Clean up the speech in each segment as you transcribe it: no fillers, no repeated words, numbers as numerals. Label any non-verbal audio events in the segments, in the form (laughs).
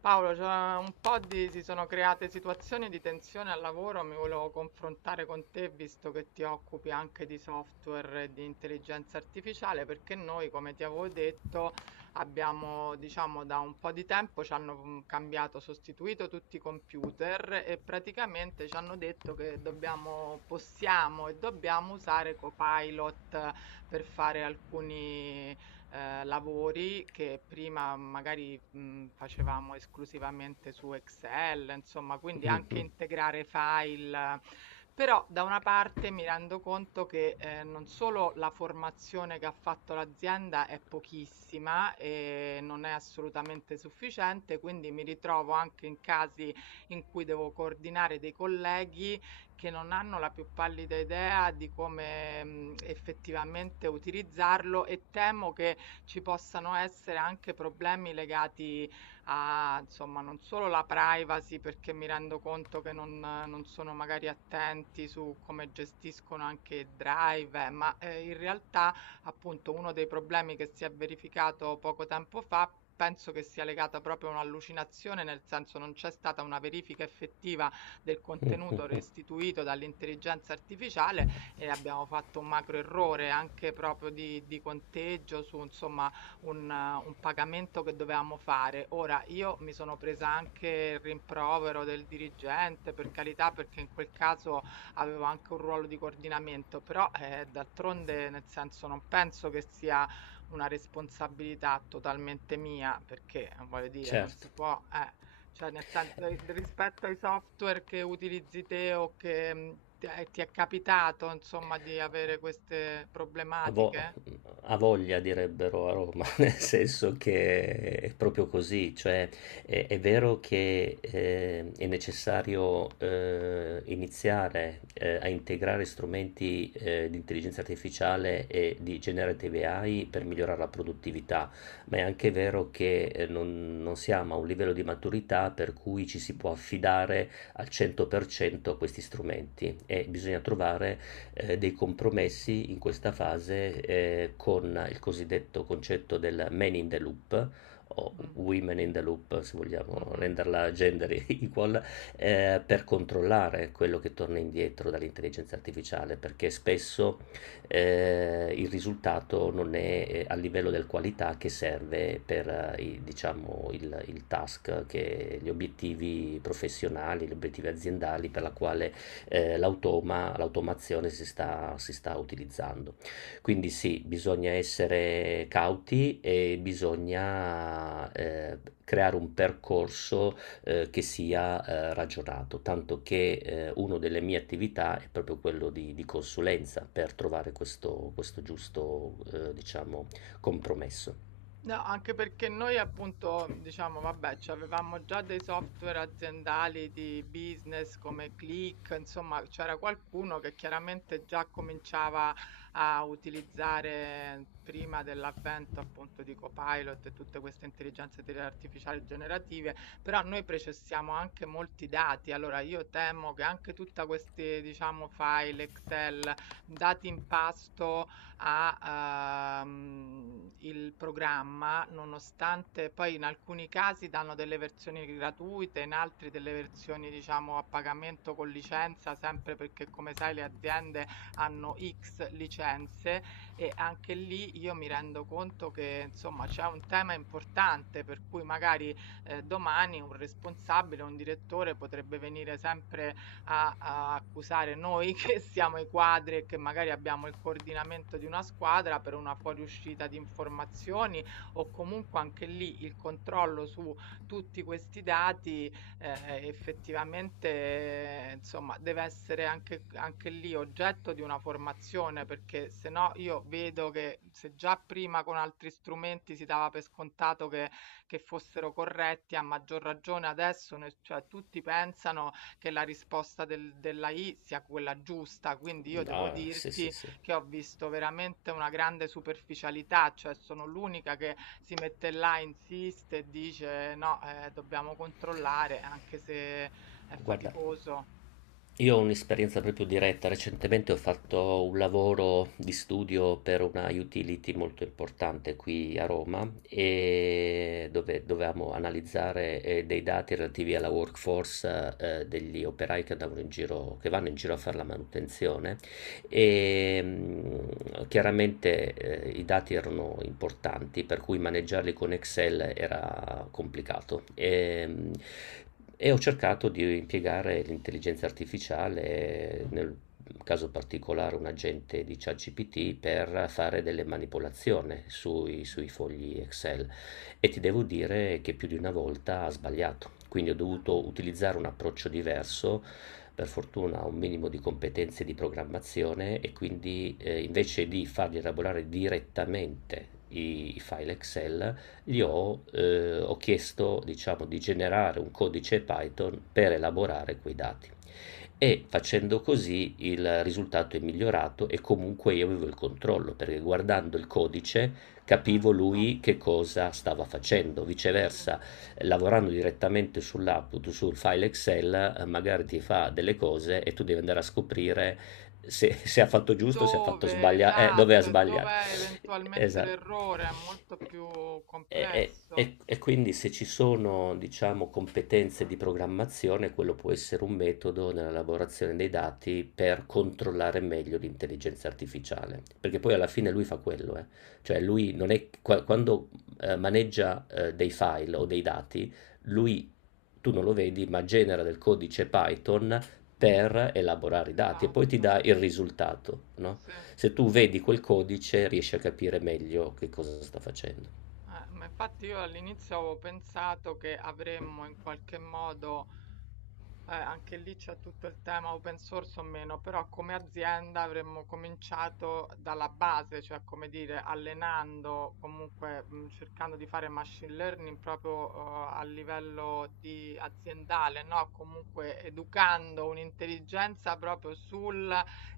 Paolo, c'è un po' di, si sono create situazioni di tensione al lavoro, mi volevo confrontare con te visto che ti occupi anche di software e di intelligenza artificiale, perché noi, come ti avevo detto, abbiamo, diciamo, da un po' di tempo ci hanno cambiato, sostituito tutti i computer e praticamente ci hanno detto che dobbiamo, possiamo e dobbiamo usare Copilot per fare alcuni lavori che prima magari, facevamo esclusivamente su Excel, insomma, quindi anche integrare file. Però da una parte mi rendo conto che, non solo la formazione che ha fatto l'azienda è pochissima e non è assolutamente sufficiente, quindi mi ritrovo anche in casi in cui devo coordinare dei colleghi che non hanno la più pallida idea di come, effettivamente utilizzarlo e temo che ci possano essere anche problemi legati a, insomma, non solo la privacy, perché mi rendo conto che non sono magari attenti su come gestiscono anche il drive, ma in realtà appunto uno dei problemi che si è verificato poco tempo fa penso che sia legata proprio a un'allucinazione, nel senso non c'è stata una verifica effettiva del contenuto restituito dall'intelligenza artificiale e abbiamo fatto un macro errore anche proprio di conteggio su insomma un pagamento che dovevamo fare. Ora io mi sono presa anche il rimprovero del dirigente, per carità, perché in quel caso avevo anche un ruolo di coordinamento, però d'altronde nel senso non penso che sia una responsabilità totalmente mia, perché voglio dire, non Certo. si può, cioè nel sen ri rispetto ai software che utilizzi te o che, ti è capitato insomma di avere queste A vo problematiche? A voglia direbbero a Roma, (laughs) nel senso che è proprio così, cioè è vero che, è necessario, iniziare, a integrare strumenti, di intelligenza artificiale e di generative AI per migliorare la produttività, ma è anche vero che, non siamo a un livello di maturità per cui ci si può affidare al 100% a questi strumenti e bisogna trovare dei compromessi in questa fase con il cosiddetto concetto del man in the loop o Mh, women in the loop, se vogliamo mh-mh. renderla gender (laughs) equal, per controllare quello che torna indietro dall'intelligenza artificiale, perché spesso il risultato non è a livello del qualità che serve per i, diciamo, il task, che, gli obiettivi professionali, gli obiettivi aziendali per la quale l'automazione si sta utilizzando. Quindi sì, bisogna essere cauti e bisogna creare un percorso che sia ragionato, tanto che una delle mie attività è proprio quello di consulenza per trovare questo, questo giusto, diciamo, compromesso. No, anche perché noi appunto, diciamo, vabbè, cioè, avevamo già dei software aziendali di business come Click, insomma, c'era qualcuno che chiaramente già cominciava a utilizzare prima dell'avvento appunto di Copilot e tutte queste intelligenze te- artificiali generative, però noi processiamo anche molti dati, allora io temo che anche tutta questi, diciamo, file Excel, dati in pasto a, il programma, nonostante poi in alcuni casi danno delle versioni gratuite, in altri delle versioni diciamo a pagamento con licenza, sempre perché come sai le aziende hanno X licenze e anche lì io mi rendo conto che insomma c'è un tema importante per cui magari, domani un responsabile, un direttore potrebbe venire sempre a accusare noi (laughs) che siamo i quadri e che magari abbiamo il coordinamento di una squadra per una fuoriuscita di informazioni o comunque anche lì il controllo su tutti questi dati effettivamente insomma deve essere anche, anche lì oggetto di una formazione perché se no io vedo che se già prima con altri strumenti si dava per scontato che fossero corretti a maggior ragione adesso ne- cioè, tutti pensano che la risposta del- dell'AI sia quella giusta, quindi io devo Ah, sì, sì, dirti sì. che ho visto veramente una grande superficialità, cioè sono l'unica che si mette là, insiste e dice no, dobbiamo controllare, anche se è Guarda, faticoso. io ho un'esperienza proprio diretta. Recentemente ho fatto un lavoro di studio per una utility molto importante qui a Roma e dove dovevamo analizzare dei dati relativi alla workforce degli operai che andavano in giro, che vanno in giro a fare la manutenzione e chiaramente i dati erano importanti, per cui maneggiarli con Excel era complicato. E ho cercato di impiegare l'intelligenza artificiale nel un caso particolare, un agente di ChatGPT per fare delle manipolazioni sui fogli Excel e ti devo dire che più di una volta ha sbagliato. Quindi ho Eh, dovuto utilizzare un approccio diverso. Per fortuna ho un minimo di competenze di programmazione e quindi invece di fargli elaborare direttamente i file Excel, eh, ho chiesto, diciamo, di generare un codice Python per elaborare quei dati. E facendo così il risultato è migliorato e comunque io avevo il controllo, perché guardando il codice capivo certo, lui che cosa stava facendo. sì. Viceversa, lavorando direttamente sull'output, sul file Excel, magari ti fa delle cose e tu devi andare a scoprire se ha fatto giusto, se ha fatto Dove, sbagliato, dove ha esatto, e dove sbagliato. è eventualmente Esatto. l'errore, è molto più E, e- complesso. e- e quindi se ci sono, diciamo, competenze di programmazione, quello può essere un metodo nella lavorazione dei dati per controllare meglio l'intelligenza artificiale, perché poi alla fine lui fa quello, eh. Cioè lui non è, quando maneggia dei file o dei dati, lui, tu non lo vedi, ma genera del codice Python per elaborare i dati e poi ti Esatto, dà il risultato, no? sì. Se tu vedi quel codice riesci a capire meglio che cosa sta facendo. Ma infatti io all'inizio avevo pensato che avremmo in qualche modo anche lì c'è tutto il tema open source o meno, però come azienda avremmo cominciato dalla base, cioè come dire, allenando, comunque cercando di fare machine learning proprio a livello di aziendale, no? Comunque educando un'intelligenza proprio sui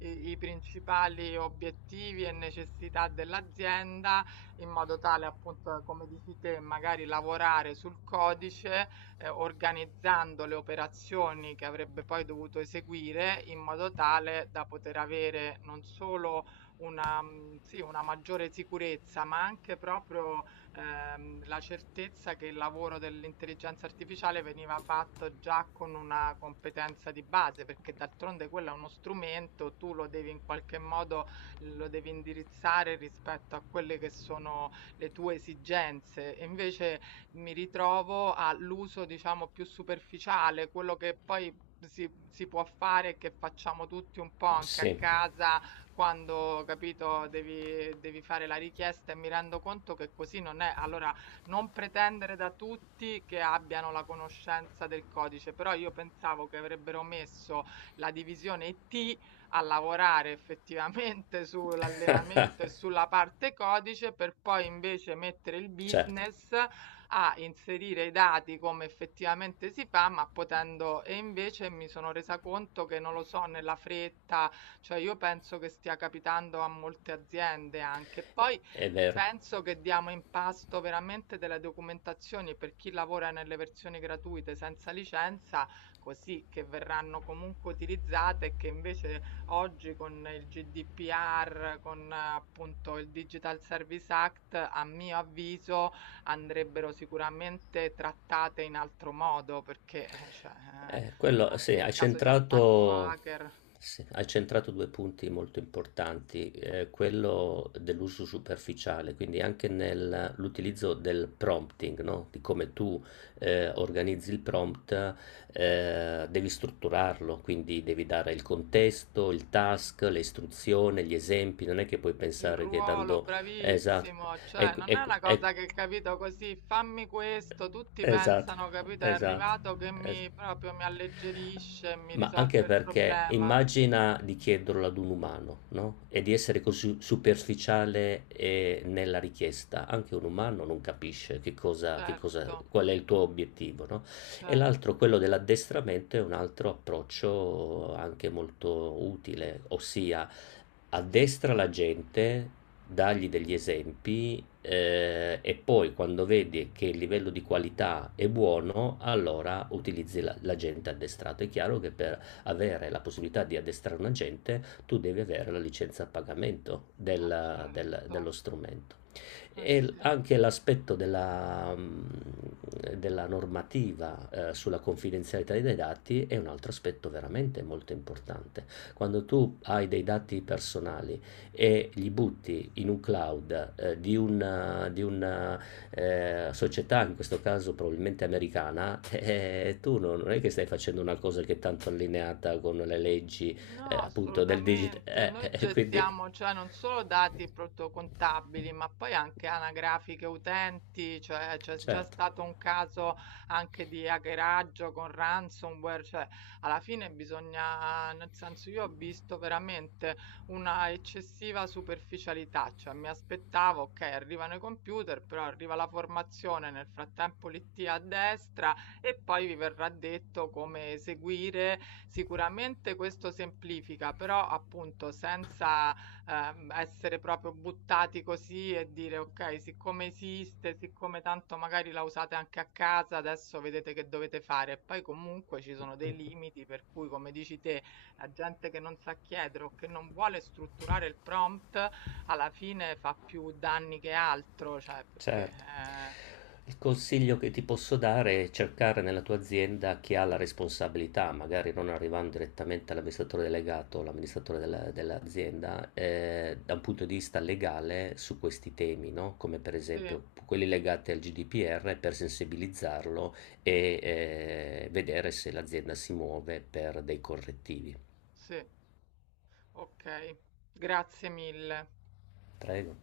i principali obiettivi e necessità dell'azienda, in modo tale appunto, come dici te, magari lavorare sul codice organizzando le operazioni che avrebbe poi dovuto eseguire in modo tale da poter avere non solo una, sì, una maggiore sicurezza, ma anche proprio la certezza che il lavoro dell'intelligenza artificiale veniva fatto già con una competenza di base, perché d'altronde quello è uno strumento, tu lo devi in qualche modo lo devi indirizzare rispetto a quelle che sono le tue esigenze. E invece mi ritrovo all'uso, diciamo, più superficiale, quello che poi si può fare e che facciamo tutti un po' anche a Sì, casa quando, capito, devi fare la richiesta e mi rendo conto che così non è. Allora, non pretendere da tutti che abbiano la conoscenza del codice, però io pensavo che avrebbero messo la divisione IT a lavorare effettivamente (laughs) sull'allenamento e sulla parte codice per poi invece mettere il certo, business a inserire i dati come effettivamente si fa, ma potendo e invece mi sono resa conto che non lo so, nella fretta, cioè io penso che stia capitando a molte aziende anche. Poi è vero. penso che diamo in pasto veramente delle documentazioni per chi lavora nelle versioni gratuite senza licenza, così che verranno comunque utilizzate e che invece oggi con il GDPR, con appunto il Digital Service Act, a mio avviso andrebbero sicuramente trattate in altro modo perché, cioè, Quello, anche in caso di attacco hacker, sì, hai centrato due punti molto importanti, quello dell'uso superficiale, quindi anche nell'utilizzo del prompting, no? Di come tu organizzi il prompt, devi strutturarlo, quindi devi dare il contesto, il task, le istruzioni, gli esempi, non è che puoi il pensare che ruolo, dando... Esatto, bravissimo, cioè ecco, non è ecco, una cosa ecco, che capito così, fammi questo, tutti esatto, pensano, capito, è esatto, arrivato che es mi proprio mi alleggerisce e mi ma anche risolve il perché problema. immagina di chiederlo ad un umano, no, e di essere così superficiale, nella richiesta. Anche un umano non capisce che cosa Certo, qual è il tuo obiettivo, no, e l'altro, certo, quello dell'addestramento, è un altro approccio anche molto utile, ossia addestra la gente, dargli degli esempi e poi quando vedi che il livello di qualità è buono, allora utilizzi l'agente addestrato. È chiaro che per avere la possibilità di addestrare un agente, tu devi avere la licenza a pagamento certo, dello strumento. ma sì. Anche l'aspetto della, della normativa sulla confidenzialità dei dati è un altro aspetto veramente molto importante. Quando tu hai dei dati personali, e li butti in un cloud di una, di una società, in questo caso probabilmente americana, (laughs) tu non è che stai facendo una cosa che è tanto allineata con le leggi No, appunto del digital. assolutamente. Noi Quindi, gestiamo, cioè, non solo dati protocontabili, ma poi anche anagrafiche utenti, cioè c'è già certo. stato un caso anche di hackeraggio con ransomware, cioè alla fine bisogna, nel senso io ho visto veramente una eccessiva superficialità, cioè mi aspettavo, ok, arrivano i computer, però arriva la formazione, nel frattempo l'IT a destra e poi vi verrà detto come eseguire. Sicuramente questo semplifica, però appunto senza essere proprio buttati così e dire ok, siccome esiste, siccome tanto magari la usate anche a casa, adesso vedete che dovete fare. E poi comunque ci sono dei limiti per cui, come dici te, la gente che non sa chiedere o che non vuole strutturare il prompt, alla fine fa più danni che altro, cioè perché... Certo. Il consiglio che ti posso dare è cercare nella tua azienda chi ha la responsabilità, magari non arrivando direttamente all'amministratore delegato o all'amministratore mm, dell'azienda, da un punto di vista legale su questi temi, no? Come per sì, esempio quelli legati al GDPR per sensibilizzarlo e vedere se l'azienda si muove per dei correttivi. sì. Okay, grazie mille. Prego.